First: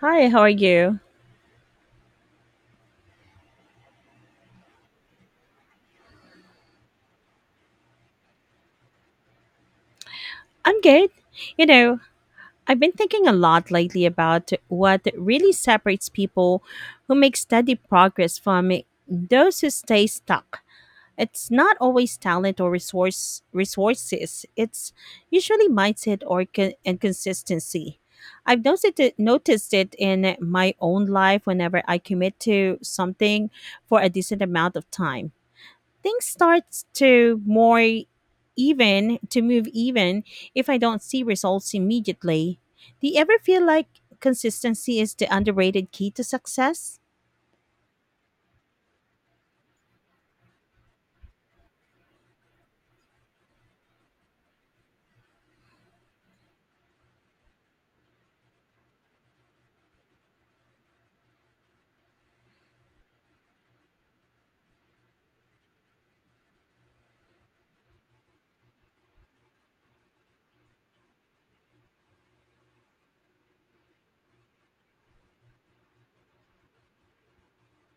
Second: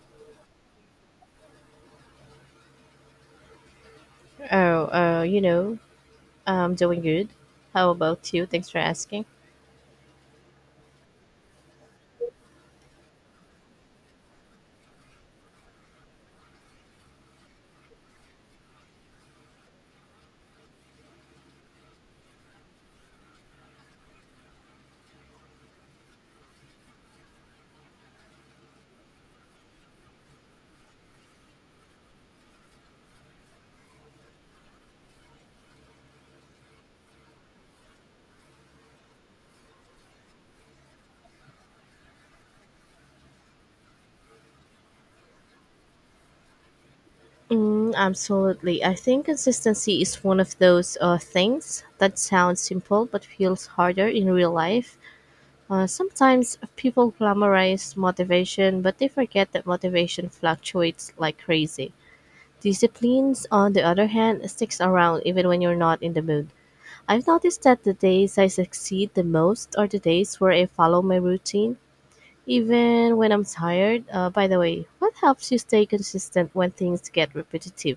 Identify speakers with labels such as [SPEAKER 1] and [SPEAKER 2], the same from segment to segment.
[SPEAKER 1] Hi, how are you?
[SPEAKER 2] Oh, uh, you know, I'm doing good. How about you? Thanks for asking.
[SPEAKER 1] I'm good. You know, I've been thinking a lot lately about what really separates people who make steady progress from those who stay stuck. It's not always talent or resources. It's usually mindset or con- and consistency. I've noticed it in my own life whenever I commit to something for a decent amount of time things starts to more even to move even if I don't see results immediately. Do you ever feel like consistency is the underrated key to success?
[SPEAKER 2] Mm, absolutely. I think consistency is one of those things that sounds simple but feels harder in real life. Sometimes people glamorize motivation, but they forget that motivation fluctuates like crazy. Disciplines, on the other hand, sticks around even when you're not in the mood. I've noticed that the days I succeed the most are the days where I follow my routine even when I'm tired. By the way, what helps you stay consistent when things get repetitive?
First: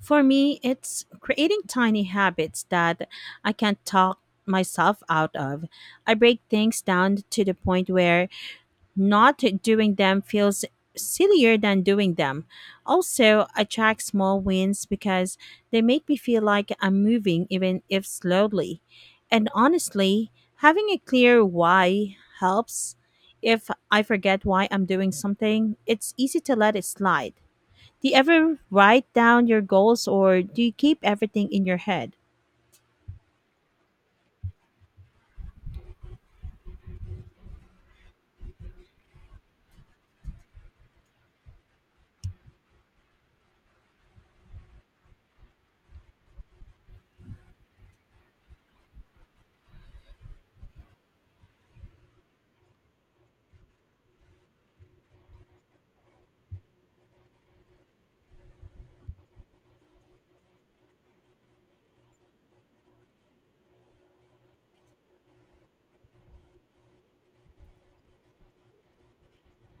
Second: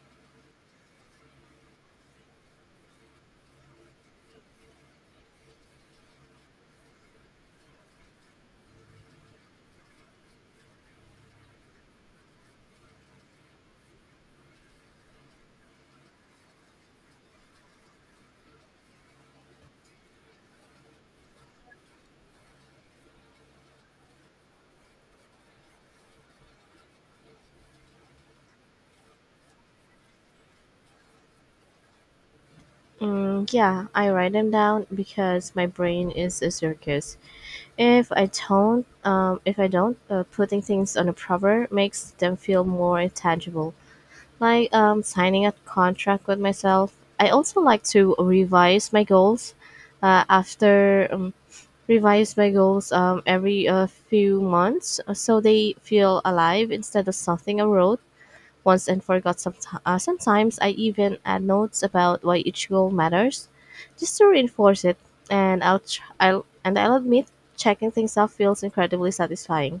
[SPEAKER 1] For me, it's creating tiny habits that I can not talk myself out of. I break things down to the point where not doing them feels sillier than doing them. Also, I track small wins because they make me feel like I'm moving, even if slowly. And honestly, having a clear why helps. If I forget why I'm doing something, it's easy to let it slide. Do you ever write down your goals or do you keep everything in your head?
[SPEAKER 2] Mm, yeah, I write them down because my brain is a circus. If I don't, Putting things on a paper makes them feel more tangible. Like signing a contract with myself. I also like to revise my goals. After Revise my goals every few months so they feel alive instead of something I wrote once and forgot. Sometimes I even add notes about why each goal matters, just to reinforce it. And I'll, tr- I'll and I'll admit, checking things off feels incredibly satisfying.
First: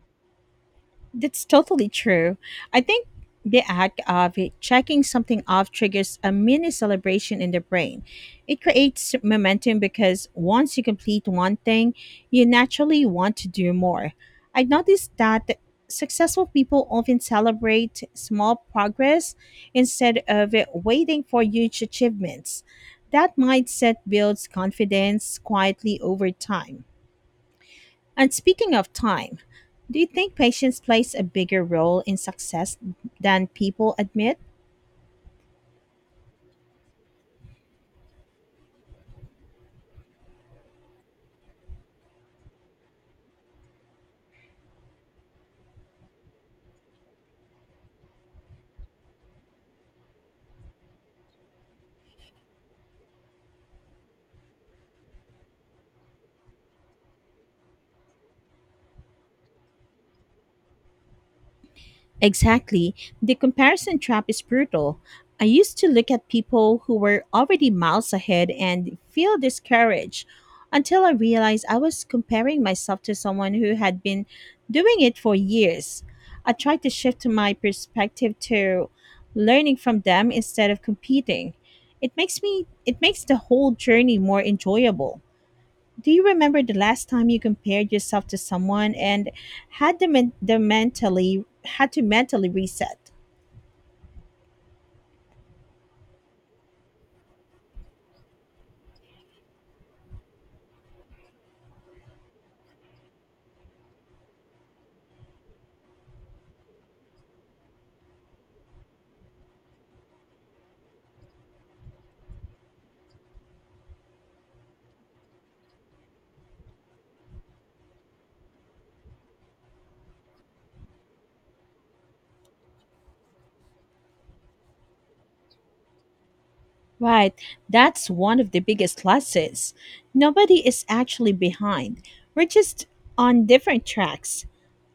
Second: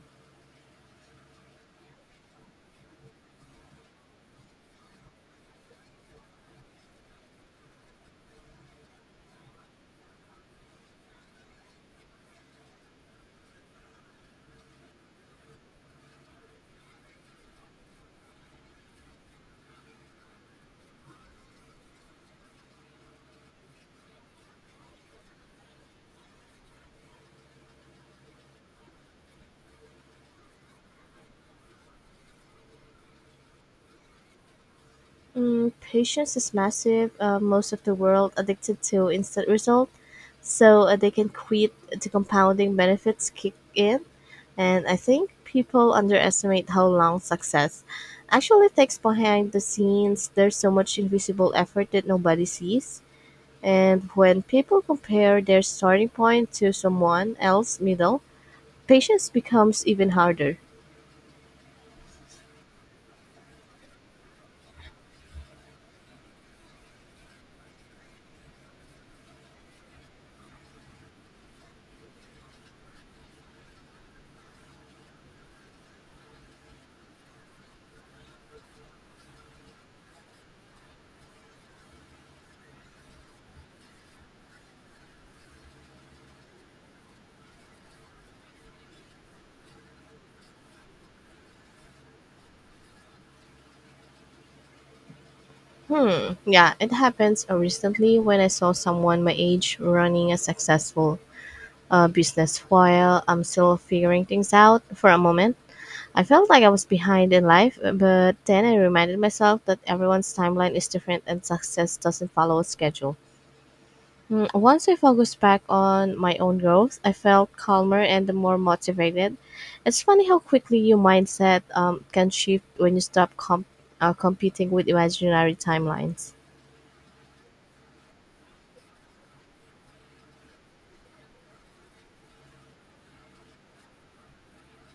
[SPEAKER 1] That's totally true. I think the act of checking something off triggers a mini celebration in the brain. It creates momentum because once you complete one thing, you naturally want to do more. I noticed that successful people often celebrate small progress instead of waiting for huge achievements. That mindset builds confidence quietly over time. And speaking of time, do you think patience plays a bigger role in success than people admit?
[SPEAKER 2] Mm, patience is massive. Most of the world addicted to instant result, so they can quit the compounding benefits kick in. And I think people underestimate how long success actually takes behind the scenes. There's so much invisible effort that nobody sees. And when people compare their starting point to someone else's middle, patience becomes even harder.
[SPEAKER 1] Exactly. The comparison trap is brutal. I used to look at people who were already miles ahead and feel discouraged until I realized I was comparing myself to someone who had been doing it for years. I tried to shift my perspective to learning from them instead of competing. It makes the whole journey more enjoyable. Do you remember the last time you compared yourself to someone and had to mentally reset?
[SPEAKER 2] Hmm, yeah, it happens recently when I saw someone my age running a successful business while I'm still figuring things out for a moment. I felt like I was behind in life, but then I reminded myself that everyone's timeline is different and success doesn't follow a schedule. Mm, once I focused back on my own growth, I felt calmer and more motivated. It's funny how quickly your mindset can shift when you stop competing with imaginary timelines.
[SPEAKER 1] Right, that's one of the biggest losses. Nobody is actually behind. We're just on different tracks.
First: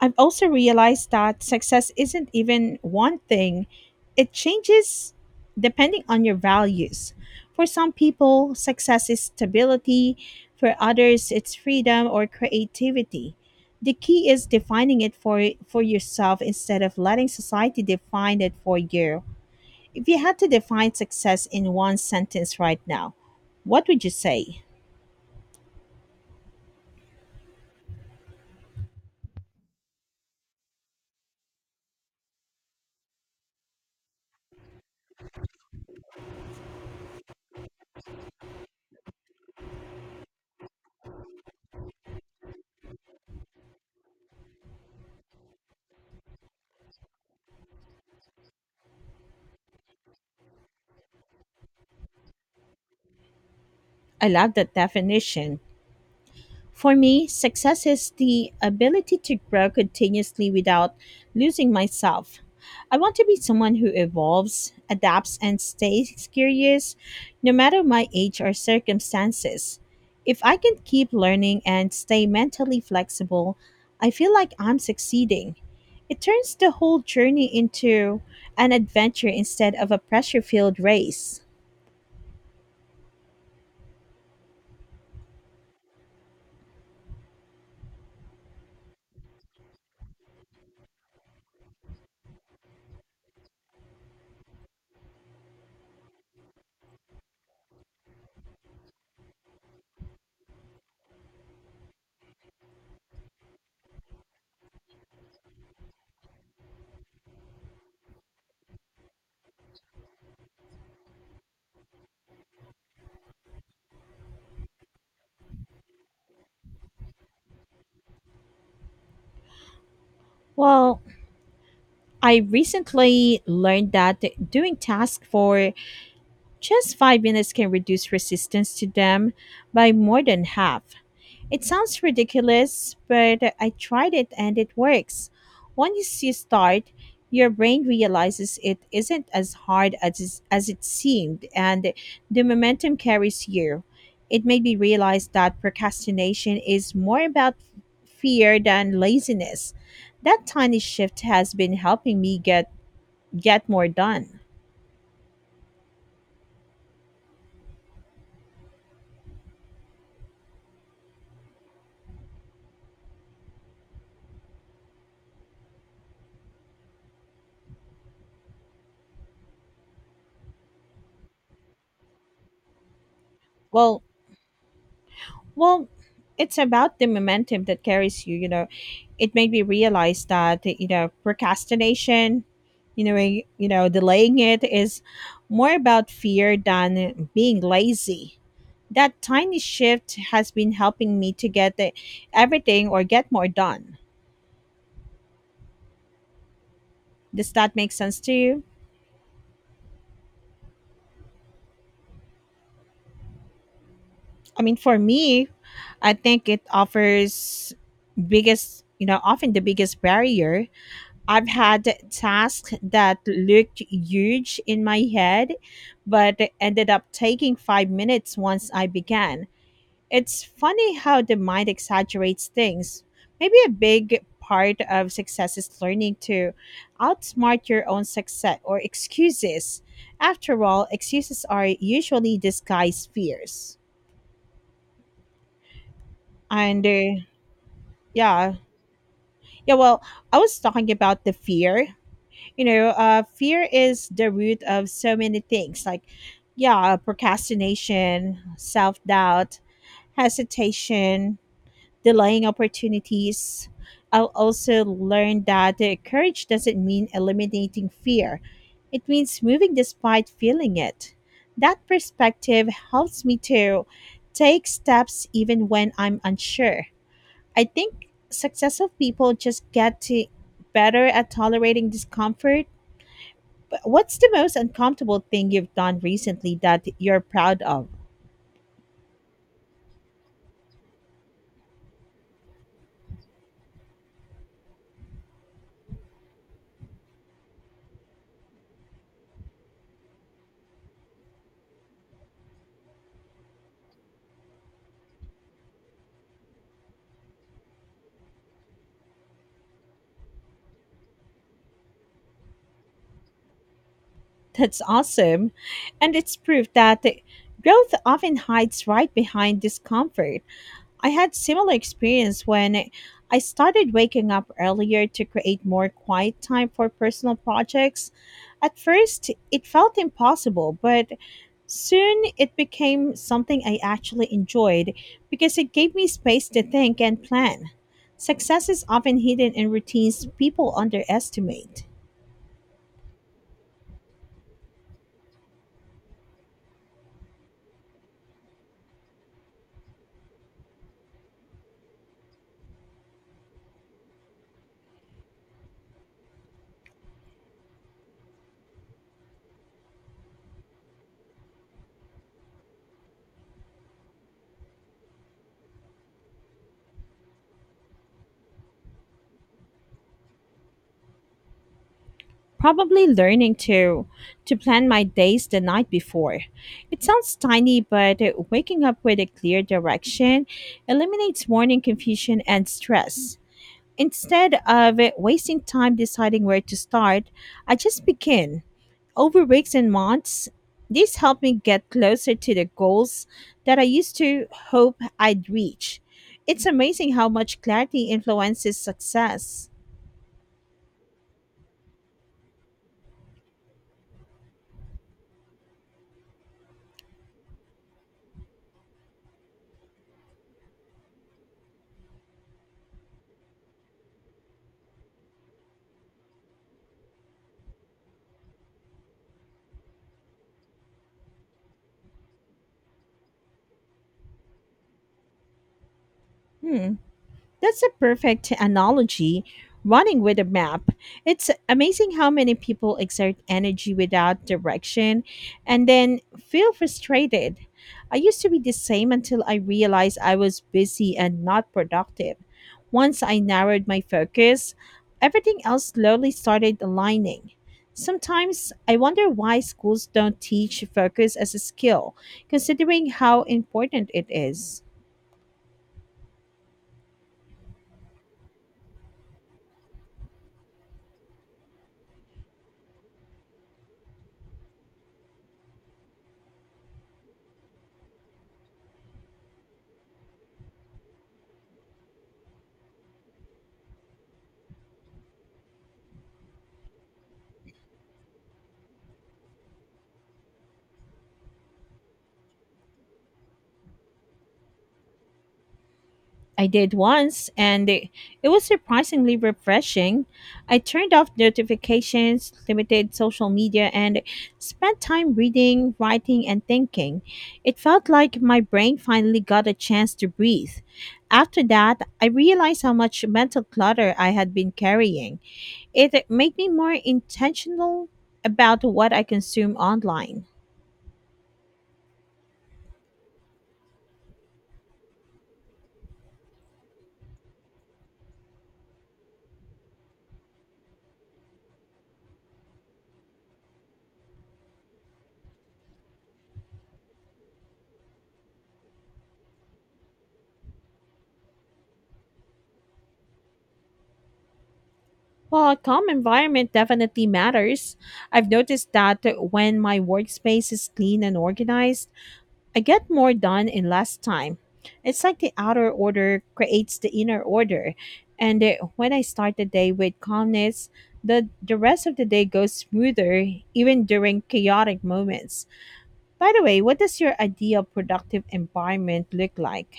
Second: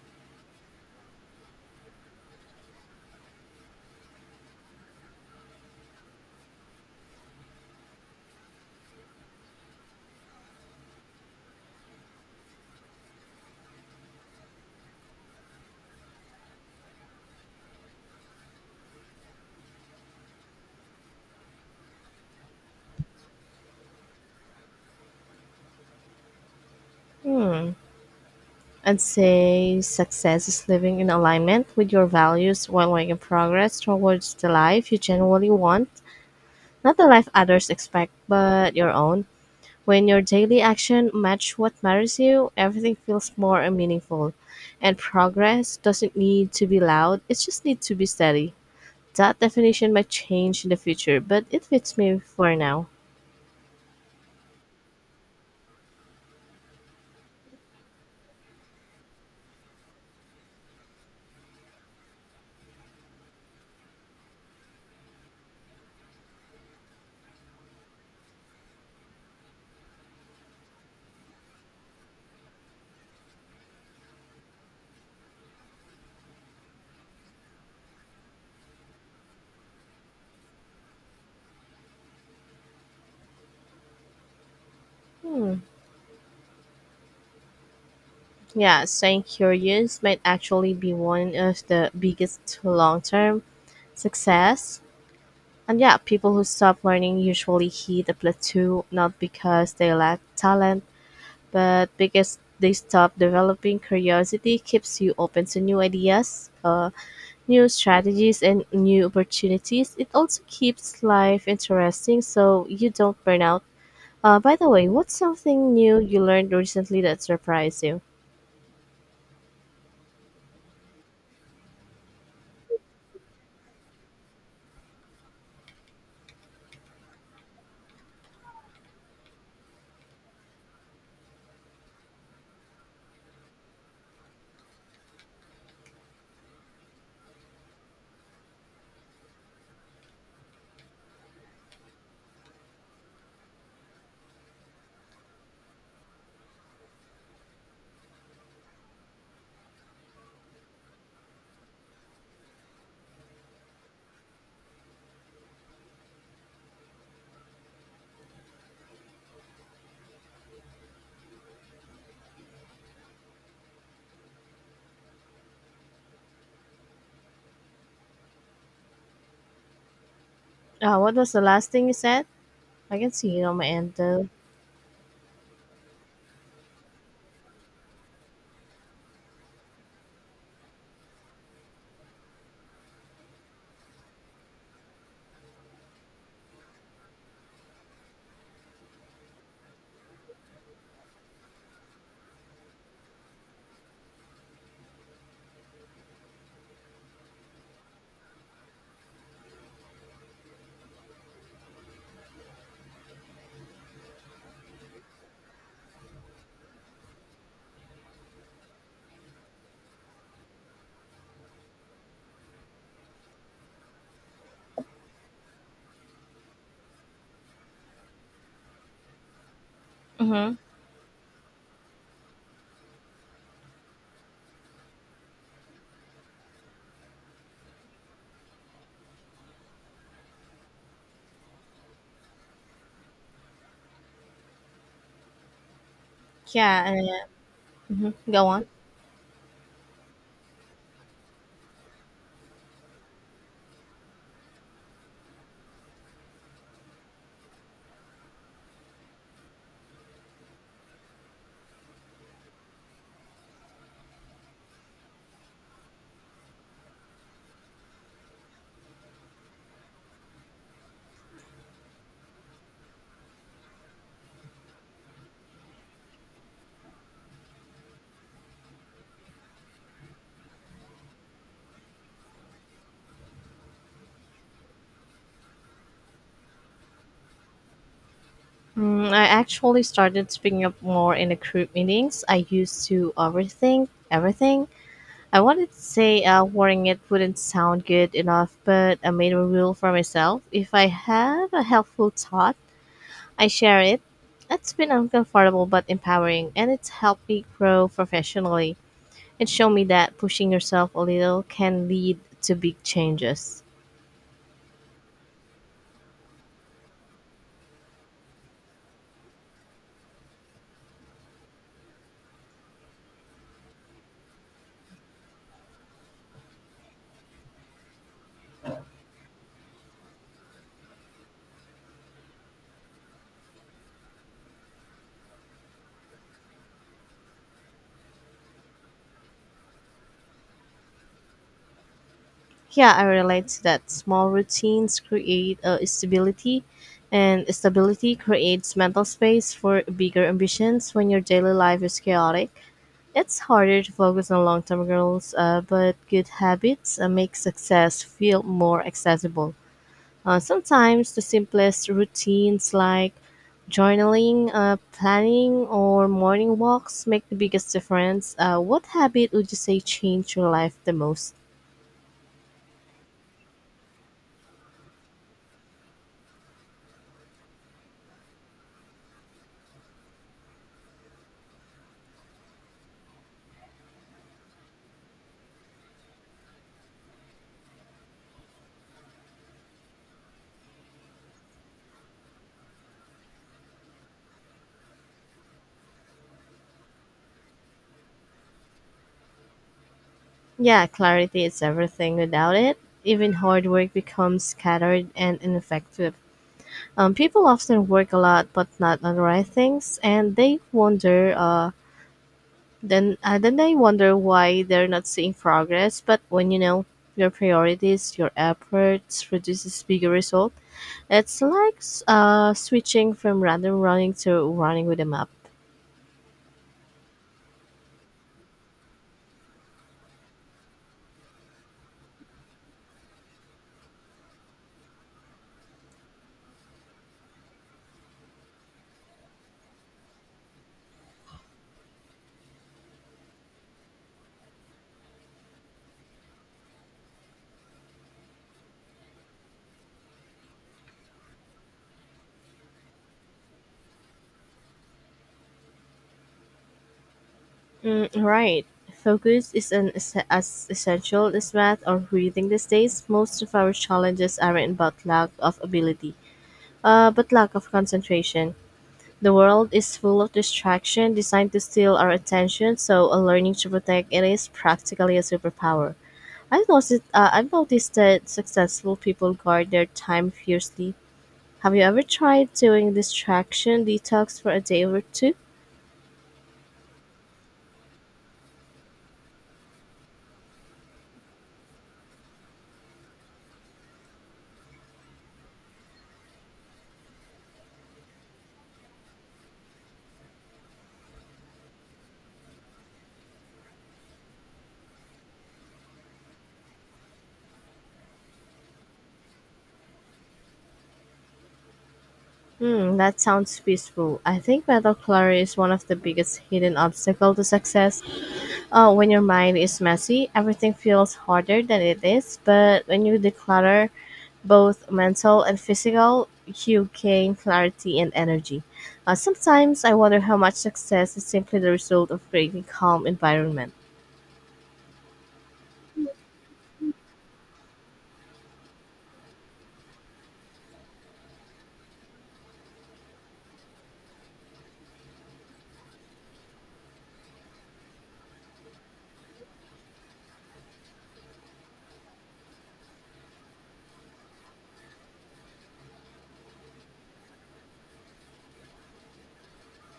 [SPEAKER 1] I've also realized that success isn't even one thing, it changes depending on your values. For some people, success is stability; for others, it's freedom or creativity. The key is defining for yourself instead of letting society define it for you. If you had to define success in one sentence right now, what would you say?
[SPEAKER 2] Hmm. I'd say success is living in alignment with your values while making progress towards the life you genuinely want. Not the life others expect, but your own. When your daily action match what matters you, everything feels more meaningful. And progress doesn't need to be loud, it just needs to be steady. That definition might change in the future, but it fits me for now.
[SPEAKER 1] I love that definition. For me, success is the ability to grow continuously without losing myself. I want to be someone who evolves, adapts, and stays curious no matter my age or circumstances. If I can keep learning and stay mentally flexible, I feel like I'm succeeding. It turns the whole journey into an adventure instead of a pressure filled race.
[SPEAKER 2] Hmm. Yeah, staying curious might actually be one of the biggest long term success. And yeah, people who stop learning usually hit a plateau not because they lack talent, but because they stop developing. Curiosity keeps you open to new ideas, new strategies and new opportunities. It also keeps life interesting so you don't burn out. By the way, what's something new you learned recently that surprised you?
[SPEAKER 1] Well, I recently learned that doing tasks for just 5 minutes can reduce resistance to them by more than half. It sounds ridiculous, but I tried it and it works. Once you start, your brain realizes it isn't as hard as it seemed, and the momentum carries you. It made me realize that procrastination is more about fear than laziness. That tiny shift has been helping me get more done.
[SPEAKER 2] What was the last thing you said? I can see it on my end
[SPEAKER 1] Well,
[SPEAKER 2] though.
[SPEAKER 1] Well, it's about the momentum that carries you. You know, it made me realize that you know procrastination, delaying it is more about fear than being lazy. That tiny shift has been helping me to everything or get more done. Does that make sense to you? I mean, for me, I think it offers often the biggest barrier. I've had tasks that looked huge in my head, but ended up taking 5 minutes once I began. It's
[SPEAKER 2] Mm-hmm.
[SPEAKER 1] funny how the mind exaggerates things. Maybe a big part of success is learning to outsmart your own success or excuses. After all, excuses are usually disguised fears.
[SPEAKER 2] yeah
[SPEAKER 1] And uh,
[SPEAKER 2] uh, mhm, go
[SPEAKER 1] yeah,
[SPEAKER 2] on.
[SPEAKER 1] yeah, well, I was talking about the fear. Fear is the root of so many things like yeah procrastination, self-doubt, hesitation, delaying opportunities. I'll also learn that courage doesn't mean eliminating fear, it means moving despite feeling it. That perspective helps me to take steps even when I'm unsure. I think successful people just get to better at tolerating discomfort. But what's the most uncomfortable thing you've done recently that you're proud of?
[SPEAKER 2] Mm, I actually started speaking up more in the group meetings. I used to overthink everything I wanted to say wearing it wouldn't sound good enough, but I made a rule for myself. If I have a helpful thought, I share it. It's been uncomfortable but empowering, and it's helped me grow professionally. It showed me that pushing yourself a little can lead to big changes.
[SPEAKER 1] That's awesome. And it's proof that growth often hides right behind discomfort. I had similar experience when I started waking up earlier to create more quiet time for personal projects. At first, it felt impossible, but soon it became something I actually enjoyed because it gave me space to think and plan. Success is often hidden in routines people underestimate.
[SPEAKER 2] Yeah, I relate to that. Small routines create stability, and stability creates mental space for bigger ambitions. When your daily life is chaotic, it's harder to focus on long term goals, but good habits make success feel more accessible. Sometimes the simplest routines like journaling, planning, or morning walks make the biggest difference. What habit would you say changed your life the most?
[SPEAKER 1] Probably learning to plan my days the night before. It sounds tiny, but waking up with a clear direction eliminates morning confusion and stress. Instead of wasting time deciding where to start, I just begin. Over weeks and months, this helped me get closer to the goals that I used to hope I'd reach. It's amazing how much clarity influences success.
[SPEAKER 2] Yeah, clarity is everything. Without it, even hard work becomes scattered and ineffective. People often work a lot but not on the right things, and they wonder, then I wonder why they're not seeing progress. But when you know your priorities, your efforts produces bigger result. It's like switching from random running to running with a map.
[SPEAKER 1] Hmm. That's a perfect analogy. Running with a map. It's amazing how many people exert energy without direction and then feel frustrated. I used to be the same until I realized I was busy and not productive. Once I narrowed my focus, everything else slowly started aligning. Sometimes I wonder why schools don't teach focus as a skill, considering how important it is.
[SPEAKER 2] Mm, right. Focus is an as essential as math or reading these days. Most of our challenges aren't about lack of ability, but lack of concentration. The world is full of distraction designed to steal our attention, so a learning to protect it is practically a superpower. I've noticed that successful people guard their time fiercely. Have you ever tried doing distraction detox for a day or two?
[SPEAKER 1] I did once, and it was surprisingly refreshing. I turned off notifications, limited social media, and spent time reading, writing, and thinking. It felt like my brain finally got a chance to breathe. After that, I realized how much mental clutter I had been carrying. It made me more intentional about what I consume online.
[SPEAKER 2] Hmm, that sounds peaceful. I think mental clutter is one of the biggest hidden obstacle to success. When your mind is messy, everything feels harder than it is, but when you declutter, both mental and physical, you gain clarity and energy. Sometimes I wonder how much success is simply the result of creating calm environment.
[SPEAKER 1] Well, a calm environment definitely matters. I've noticed that when my workspace is clean and organized, I get more done in less time. It's like the outer order creates the inner order. And when I start the day with calmness, the rest of the day goes smoother, even during chaotic moments. By the way, what does your ideal productive environment look like?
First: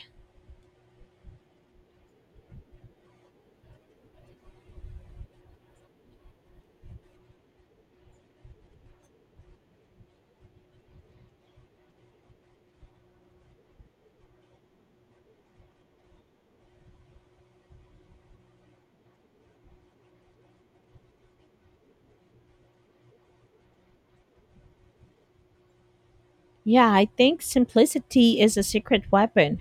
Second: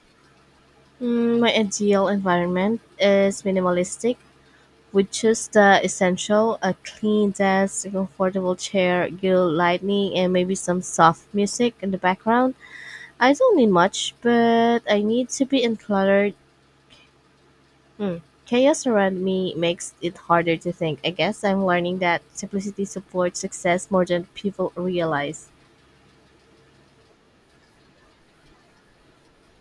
[SPEAKER 2] Mm, my ideal environment is minimalistic, with just the essential: a clean desk, a comfortable chair, good lighting, and maybe some soft music in the background. I don't need much, but I need to be uncluttered. Hmm. Chaos around me makes it harder to think. I guess I'm learning that simplicity supports success more than people realize.
[SPEAKER 1] Yeah, I think simplicity is a secret weapon.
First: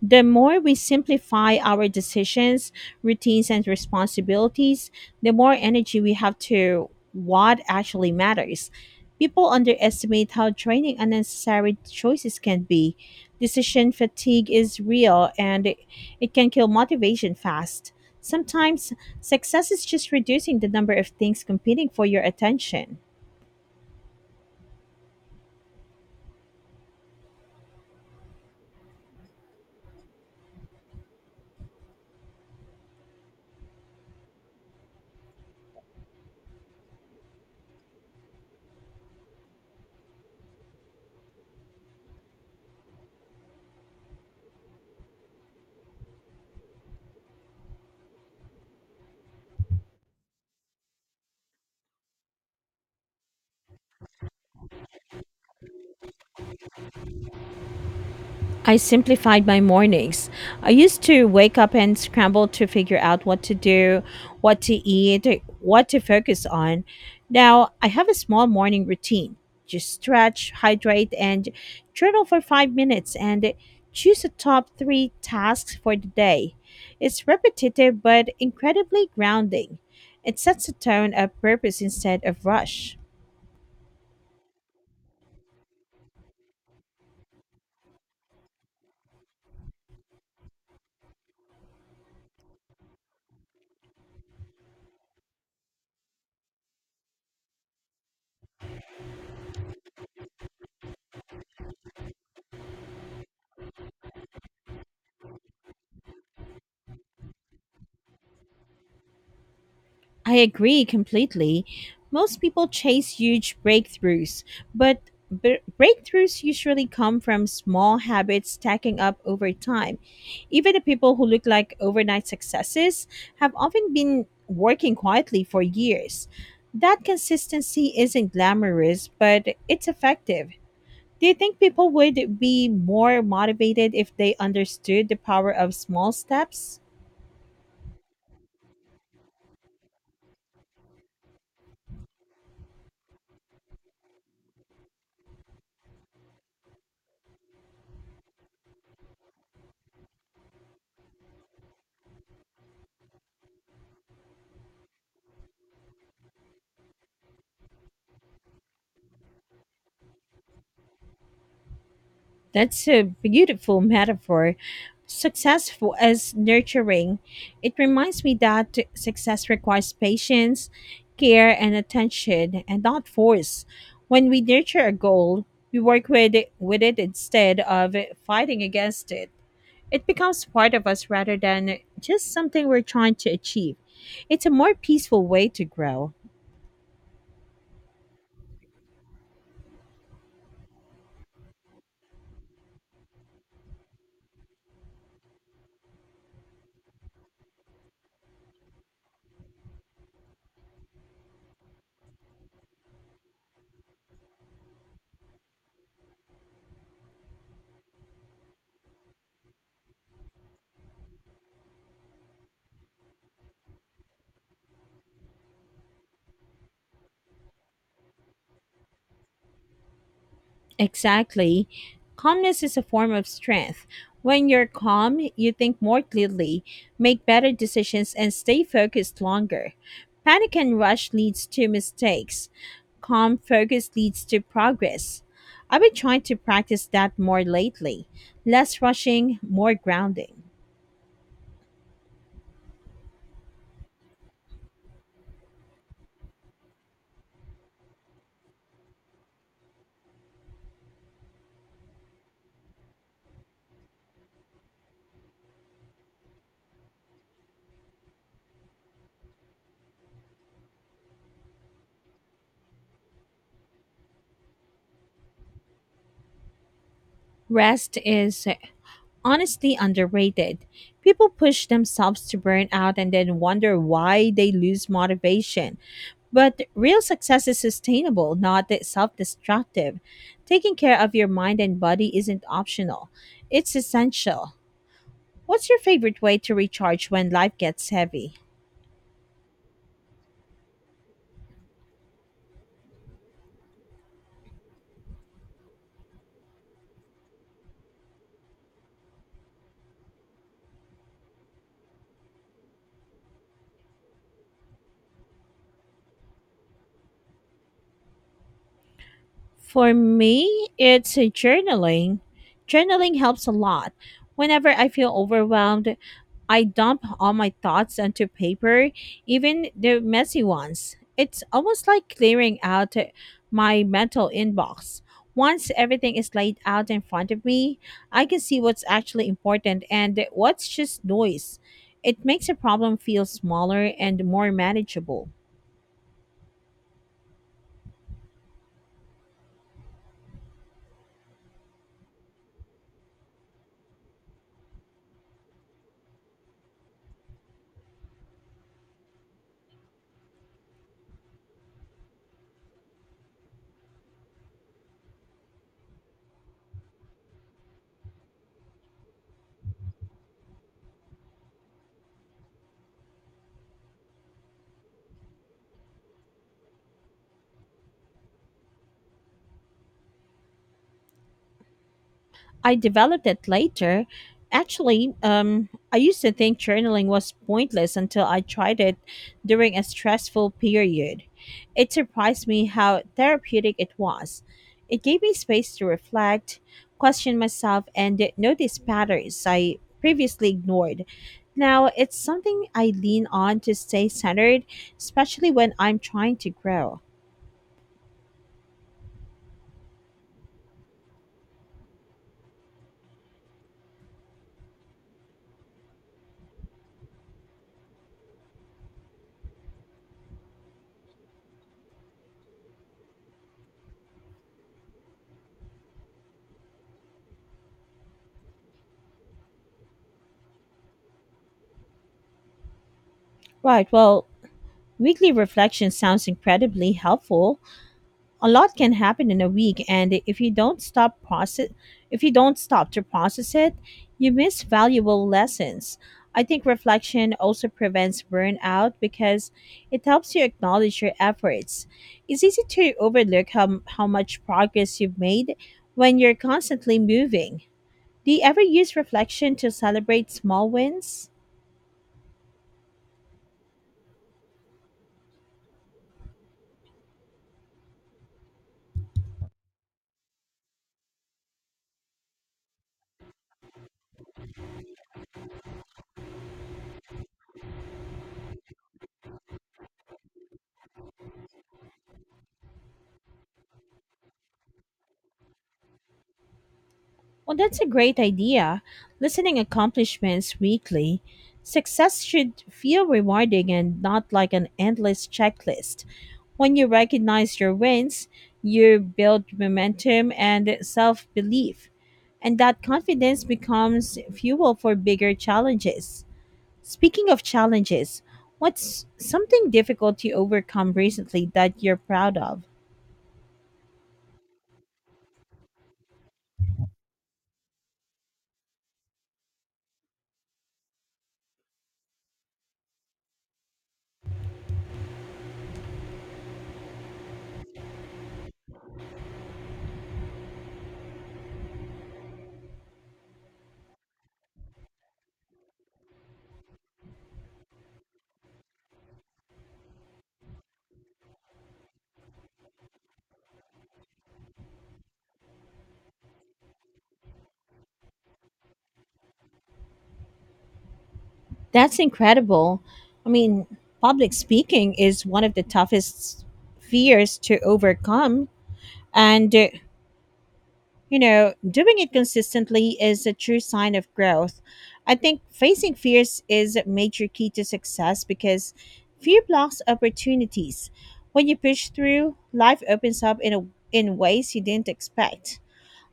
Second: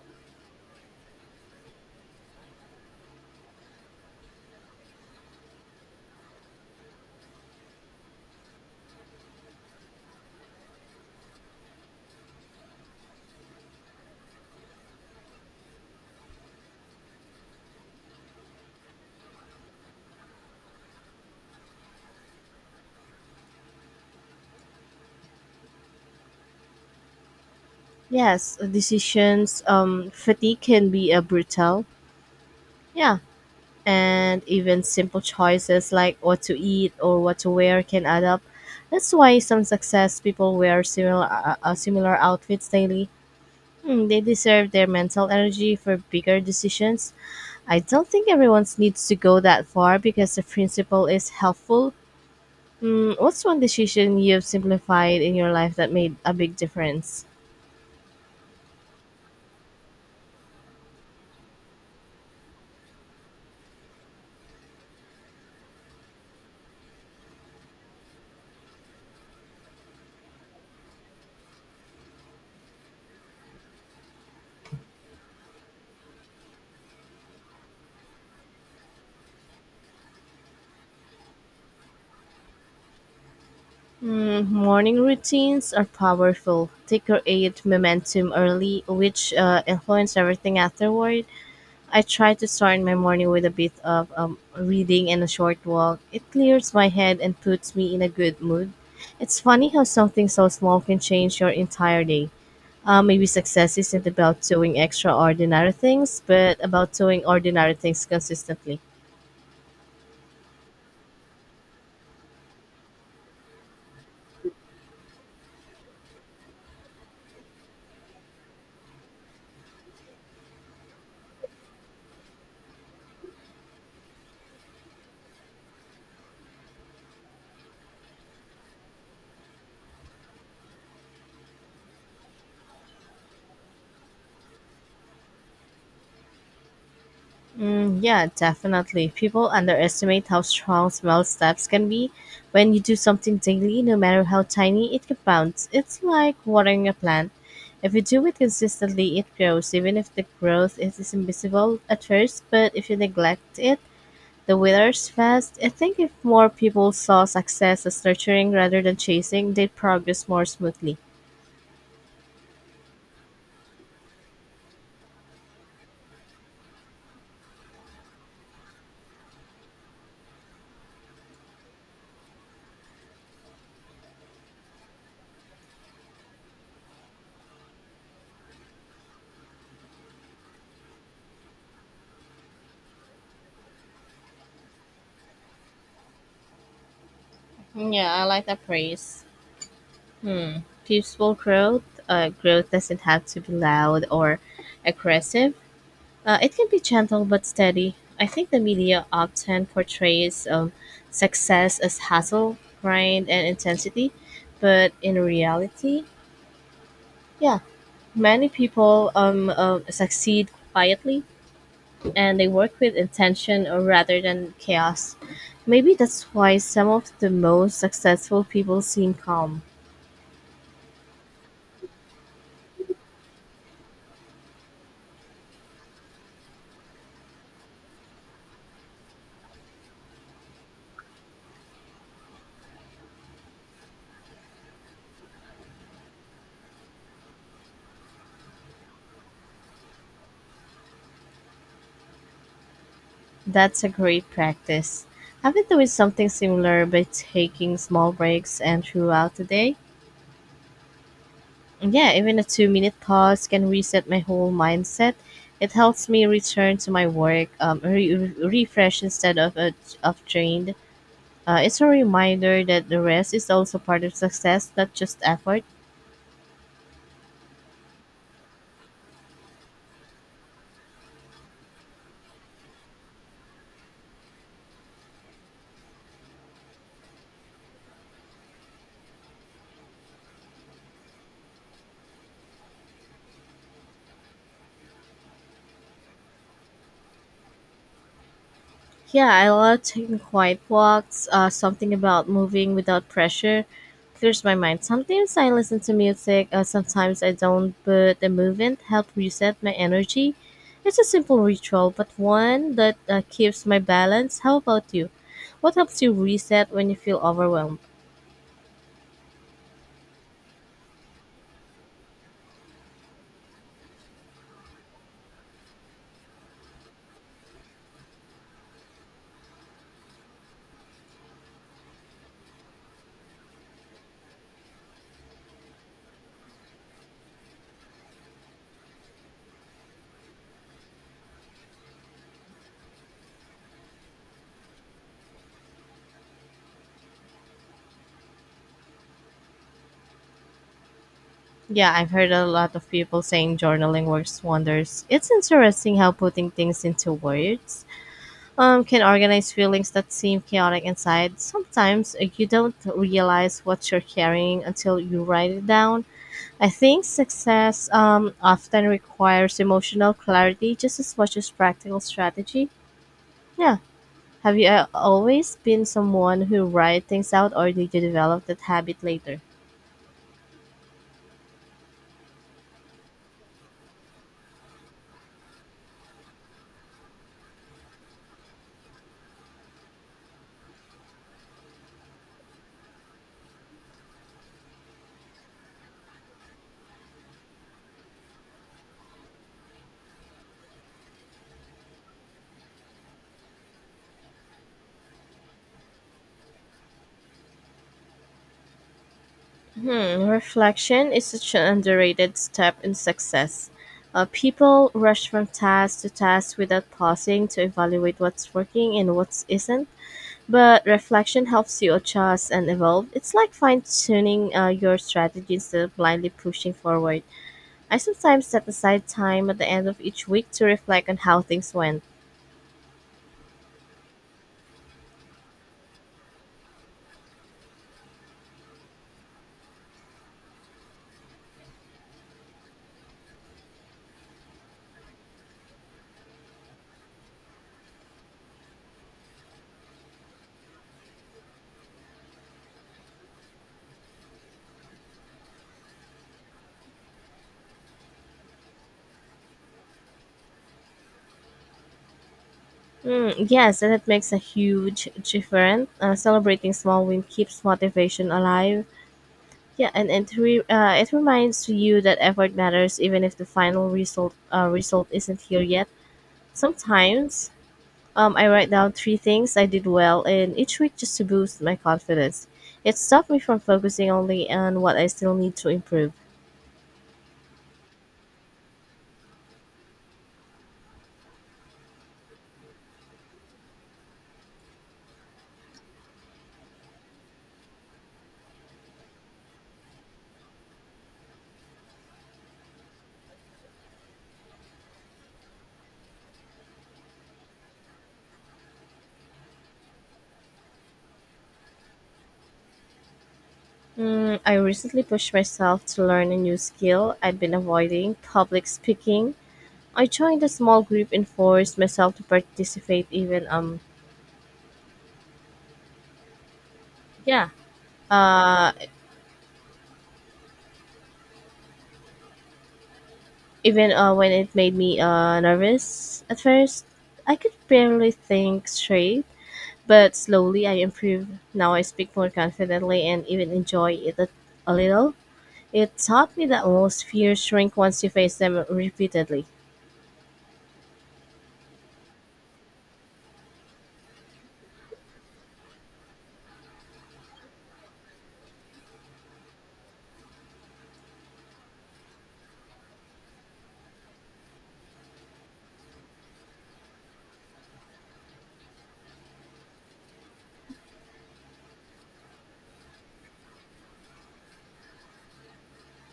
[SPEAKER 1] The more we simplify our decisions, routines, and responsibilities, the more energy we have to what actually matters. People underestimate how draining unnecessary choices can be. Decision fatigue is real and it can kill motivation fast. Sometimes success is just reducing the number of things competing for your attention.
[SPEAKER 2] Yes, decisions fatigue can be a brutal. Yeah, and even simple choices like what to eat or what to wear can add up. That's why some success people wear similar similar outfits daily. Hmm, they deserve their mental energy for bigger decisions. I don't think everyone needs to go that far because the principle is helpful. Hmm, what's one decision you've simplified in your life that made a big difference?
[SPEAKER 1] I simplified my mornings. I used to wake up and scramble to figure out what to do, what to eat, what to focus on. Now I have a small morning routine. Just stretch, hydrate, and journal for 5 minutes and choose a top three tasks for the day. It's repetitive but incredibly grounding. It sets a tone of purpose instead of rush.
[SPEAKER 2] Hmm, morning routines are powerful. They create momentum early, which influence everything afterward. I try to start my morning with a bit of reading and a short walk. It clears my head and puts me in a good mood. It's funny how something so small can change your entire day. Maybe success isn't about doing extraordinary things, but about doing ordinary things consistently.
[SPEAKER 1] I agree completely. Most people chase huge breakthroughs, but breakthroughs usually come from small habits stacking up over time. Even the people who look like overnight successes have often been working quietly for years. That consistency isn't glamorous, but it's effective. Do you think people would be more motivated if they understood the power of small steps?
[SPEAKER 2] Mm, yeah, definitely. People underestimate how strong small steps can be. When you do something daily, no matter how tiny, it compounds. It's like watering a plant. If you do it consistently, it grows, even if the growth is invisible at first. But if you neglect it, the withers fast. I think if more people saw success as nurturing rather than chasing, they'd progress more smoothly.
[SPEAKER 1] That's a beautiful metaphor. Successful as nurturing. It reminds me that success requires patience, care, and attention, and not force. When we nurture a goal, we with it instead of fighting against it. It becomes part of us rather than just something we're trying to achieve. It's a more peaceful way to grow.
[SPEAKER 2] Yeah, I like that praise. Hmm. Peaceful growth. Growth doesn't have to be loud or aggressive. It can be gentle but steady. I think the media often portrays success as hustle, grind, and intensity, but in reality, yeah, many people succeed quietly and they work with intention or rather than chaos. Maybe that's why some of the most successful people seem calm.
[SPEAKER 1] Exactly. Calmness is a form of strength. When you're calm, you think more clearly, make better decisions, and stay focused longer. Panic and rush leads to mistakes. Calm focus leads to progress. I've been trying to practice that more lately. Less rushing, more grounding.
[SPEAKER 2] That's a great practice. I've been doing something similar by taking small breaks and throughout the day. Yeah, even a 2 minute pause can reset my whole mindset. It helps me return to my work, refresh instead of drained. It's a reminder that the rest is also part of success, not just effort.
[SPEAKER 1] Rest is honestly underrated. People push themselves to burn out and then wonder why they lose motivation. But real success is sustainable, not self destructive. Taking care of your mind and body isn't optional, it's essential. What's your favorite way to recharge when life gets heavy?
[SPEAKER 2] Yeah, I love taking quiet walks. Something about moving without pressure clears my mind. Sometimes I listen to music, sometimes I don't, but the movement helps reset my energy. It's a simple ritual, but one that keeps my balance. How about you? What helps you reset when you feel overwhelmed?
[SPEAKER 1] For me, it's a journaling. Journaling helps a lot. Whenever I feel overwhelmed, I dump all my thoughts onto paper, even the messy ones. It's almost like clearing out my mental inbox. Once everything is laid out in front of me, I can see what's actually important and what's just noise. It makes a problem feel smaller and more manageable.
[SPEAKER 2] Yeah, I've heard a lot of people saying journaling works wonders. It's interesting how putting things into words can organize feelings that seem chaotic inside. Sometimes you don't realize what you're carrying until you write it down. I think success often requires emotional clarity just as much as practical strategy. Yeah. Have you always been someone who write things out, or did you develop that habit later?
[SPEAKER 1] I developed it later. Actually, I used to think journaling was pointless until I tried it during a stressful period. It surprised me how therapeutic it was. It gave me space to reflect, question myself, and notice patterns I previously ignored. Now, it's something I lean on to stay centered, especially when I'm trying to grow.
[SPEAKER 2] Hmm, reflection is such an underrated step in success. People rush from task to task without pausing to evaluate what's working and what isn't. But reflection helps you adjust and evolve. It's like fine tuning your strategy instead of blindly pushing forward. I sometimes set aside time at the end of each week to reflect on how things went.
[SPEAKER 1] Right, well, weekly reflection sounds incredibly helpful. A lot can happen in a week, and if you don't stop to process it, you miss valuable lessons. I think reflection also prevents burnout because it helps you acknowledge your efforts. It's easy to overlook how much progress you've made when you're constantly moving. Do you ever use reflection to celebrate small wins?
[SPEAKER 2] Mm, yes, and it makes a huge difference. Celebrating small win keeps motivation alive. Yeah, and it reminds you that effort matters even if the final result isn't here yet. Sometimes um, I write down three things I did well in each week just to boost my confidence. It stopped me from focusing only on what I still need to improve.
[SPEAKER 1] Well, that's a great idea. Listening accomplishments weekly. Success should feel rewarding and not like an endless checklist. When you recognize your wins, you build momentum and self belief. And that confidence becomes fuel for bigger challenges. Speaking of challenges, what's something difficult you overcome recently that you're proud of?
[SPEAKER 2] Mm, I recently pushed myself to learn a new skill I'd been avoiding public speaking. I joined a small group and forced myself to participate yeah uh even when it made me nervous at first. I could barely think straight. But slowly I improved. Now I speak more confidently and even enjoy it a little. It taught me that most fears shrink once you face them repeatedly.
[SPEAKER 1] That's incredible. I mean, public speaking is one of the toughest fears to overcome. And you know, doing it consistently is a true sign of growth. I think facing fears is a major key to success because fear blocks opportunities. When you push through, life opens up in ways you didn't expect.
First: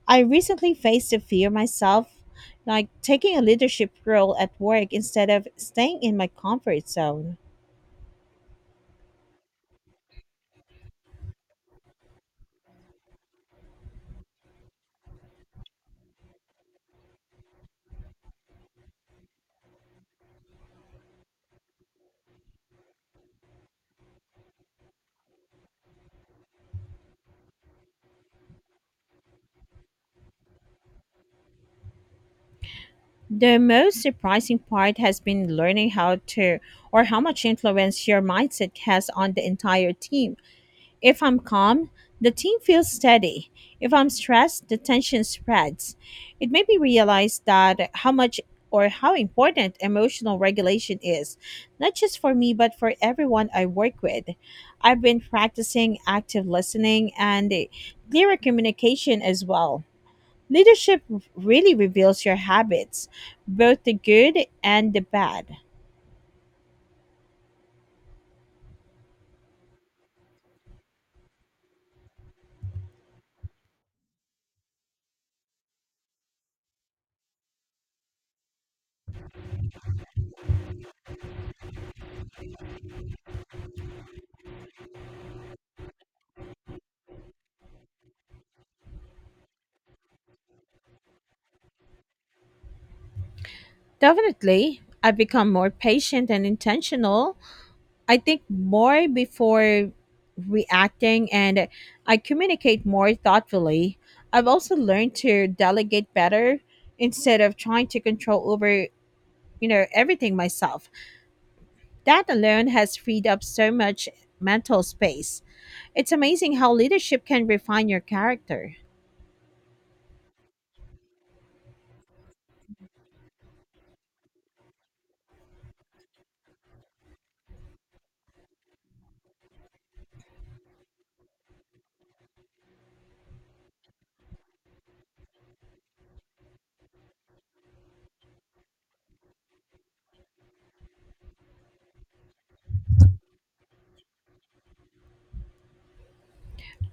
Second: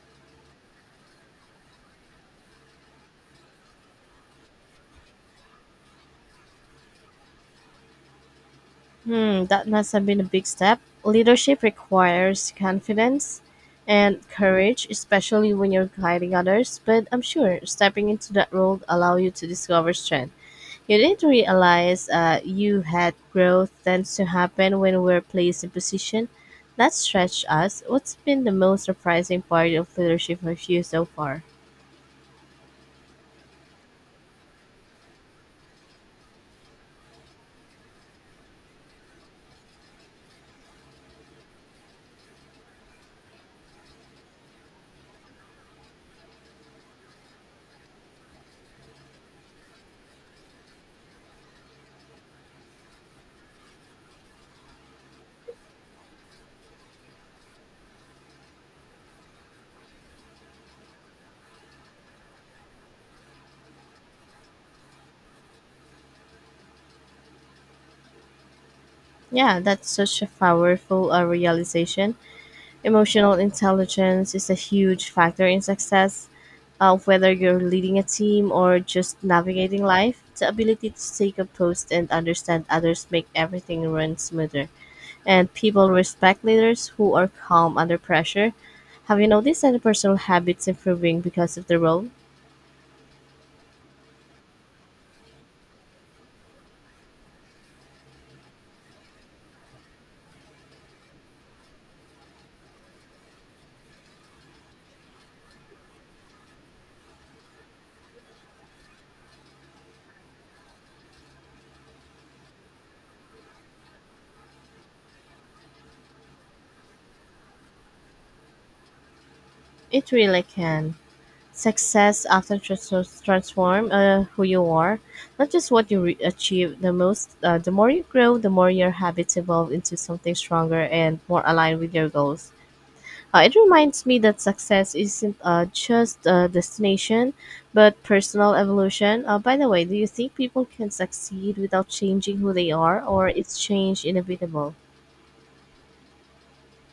[SPEAKER 1] I recently faced a fear myself, like taking a leadership role at work instead of staying in my comfort zone.
[SPEAKER 2] Hmm, that must have been a big step. Leadership requires confidence and courage, especially when you're guiding others, but I'm sure stepping into that role allow you to discover strength. You didn't realize you had growth tends to happen when we're placed in position that stretch us. What's been the most surprising part of leadership for you so far?
[SPEAKER 1] The most surprising part has been learning how to or how much influence your mindset has on the entire team. If I'm calm, the team feels steady. If I'm stressed, the tension spreads. It made me realize that how much or how important emotional regulation is, not just for me, but for everyone I work with. I've been practicing active listening and clearer communication as well. Leadership really reveals your habits, both the good and the bad.
[SPEAKER 2] Yeah, that's such a powerful realization. Emotional intelligence is a huge factor in success, whether you're leading a team or just navigating life. The ability to stay composed and understand others make everything run smoother. And people respect leaders who are calm under pressure. Have you noticed any personal habits improving because of the role?
[SPEAKER 1] Definitely, I've become more patient and intentional. I think more before reacting, and I communicate more thoughtfully. I've also learned to delegate better instead of trying to control over, you know, everything myself. That alone has freed up so much mental space. It's amazing how leadership can refine your character.
[SPEAKER 2] It really can. Success often transform who you are, not just what you achieve. The more you grow, the more your habits evolve into something stronger and more aligned with your goals. It reminds me that success isn't just a destination, but personal evolution. By the way, do you think people can succeed without changing who they are, or is change inevitable?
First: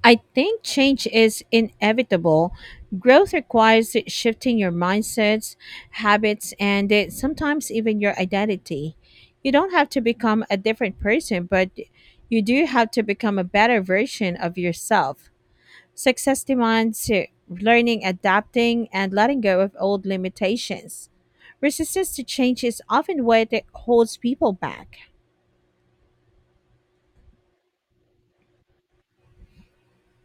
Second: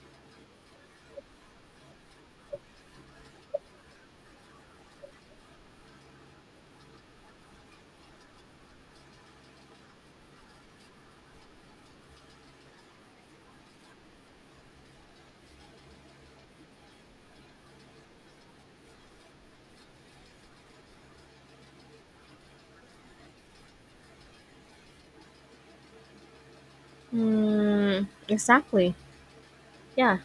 [SPEAKER 1] I think change is inevitable. Growth requires shifting your mindsets, habits, and sometimes even your identity. You don't have to become a different person, but you do have to become a better version of yourself. Success demands learning, adapting, and letting go of old limitations. Resistance to change is often what holds people back.
[SPEAKER 2] Mm, exactly. Yeah.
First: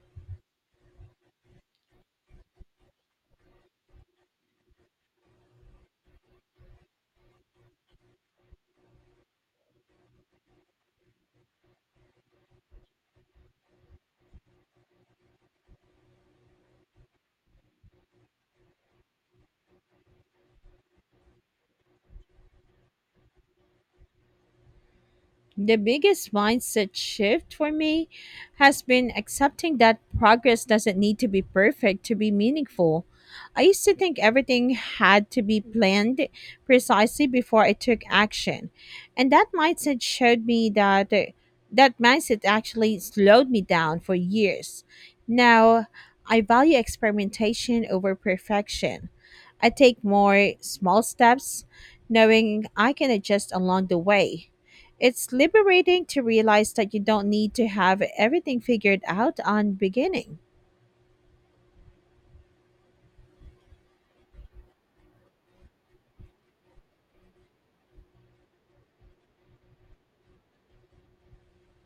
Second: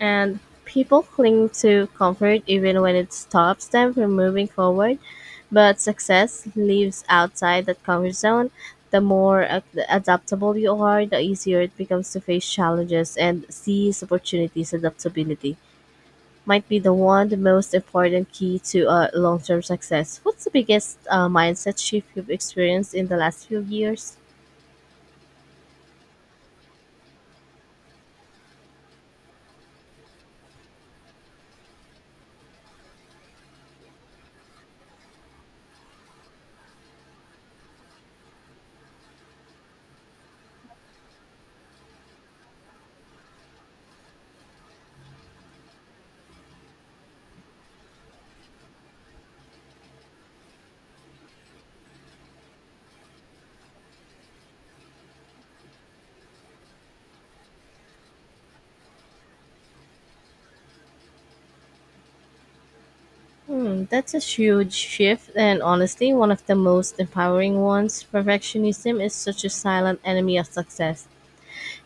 [SPEAKER 2] And people cling to comfort even when it stops them from moving forward, but success lives outside that comfort zone. The more adaptable you are, the easier it becomes to face challenges and seize opportunities adaptability. Might be the most important key to long-term success. What's the biggest mindset shift you've experienced in the last few years?
[SPEAKER 1] The biggest mindset shift for me has been accepting that progress doesn't need to be perfect to be meaningful. I used to think everything had to be planned precisely before I took action. And that mindset showed me that That mindset actually slowed me down for years. Now, I value experimentation over perfection. I take more small steps, knowing I can adjust along the way. It's liberating to realize that you don't need to have everything figured out on beginning.
[SPEAKER 2] Hmm, that's a huge shift, and honestly, one of the most empowering ones. Perfectionism is such a silent enemy of success.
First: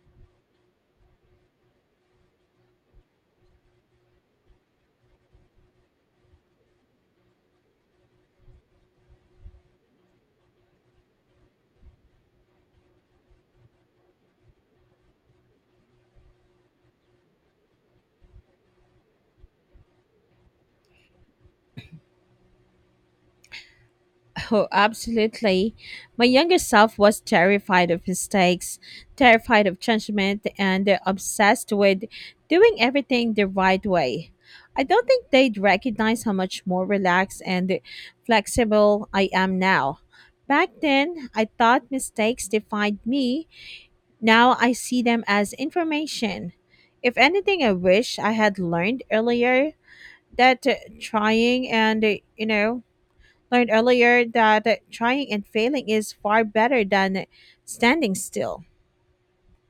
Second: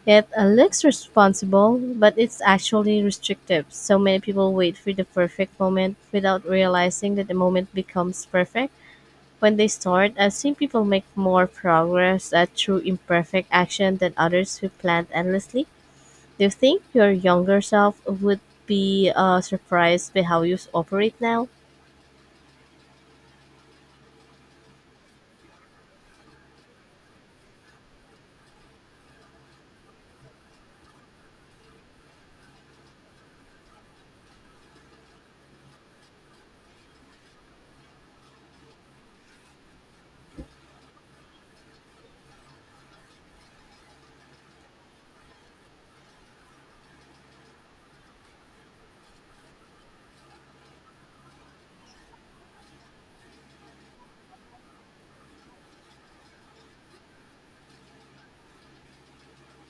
[SPEAKER 2] It looks responsible, but it's actually restrictive. So many people wait for the perfect moment without realizing that the moment becomes perfect when they start. I've seen people make more progress through imperfect action than others who plan endlessly. Do you think your younger self would be surprised by how you operate now?
[SPEAKER 1] Oh, absolutely. My younger self was terrified of mistakes, terrified of judgment, and obsessed with doing everything the right way. I don't think they'd recognize how much more relaxed and flexible I am now. Back then, I thought mistakes defined me. Now I see them as information. If anything, I wish I had learned earlier that trying and, you know, learned earlier that trying and failing is far better than standing still.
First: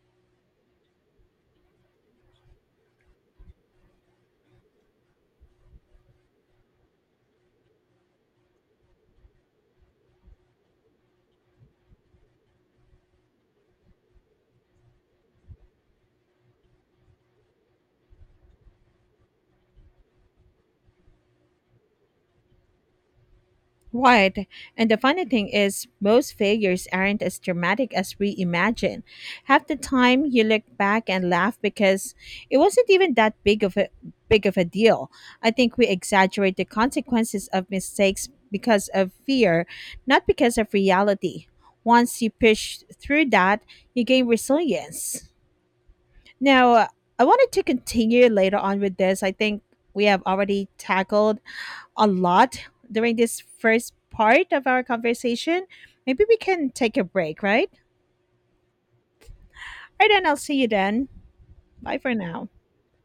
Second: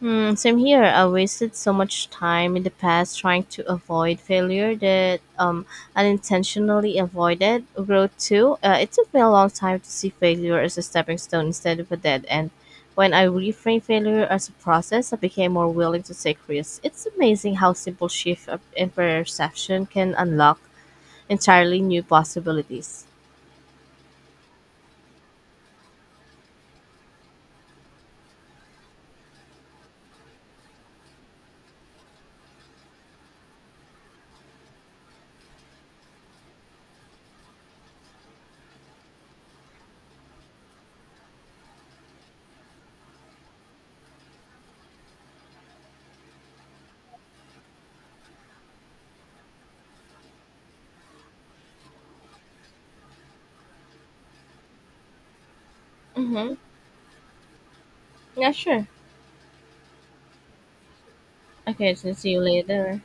[SPEAKER 2] Hmm, same here. I wasted so much time in the past trying to avoid failure that unintentionally avoided growth too. It took me a long time to see failure as a stepping stone instead of a dead end. When I reframed failure as a process, I became more willing to take risks. It's amazing how simple in perception can unlock entirely new possibilities.
[SPEAKER 1] Right. And the funny thing is, most failures aren't as dramatic as we imagine. Half the time you look back and laugh because it wasn't even that big of a deal. I think we exaggerate the consequences of mistakes because of fear, not because of reality. Once you push through that, you gain resilience. Now, I wanted to continue later on with this. I think we have already tackled a lot during this first part of our conversation. Maybe we
[SPEAKER 2] Mm-hmm.
[SPEAKER 1] can take a break, right?
[SPEAKER 2] Yeah, sure.
[SPEAKER 1] All right, then I'll see you then.
[SPEAKER 2] Okay,
[SPEAKER 1] Bye
[SPEAKER 2] so
[SPEAKER 1] for
[SPEAKER 2] see you
[SPEAKER 1] now.
[SPEAKER 2] later.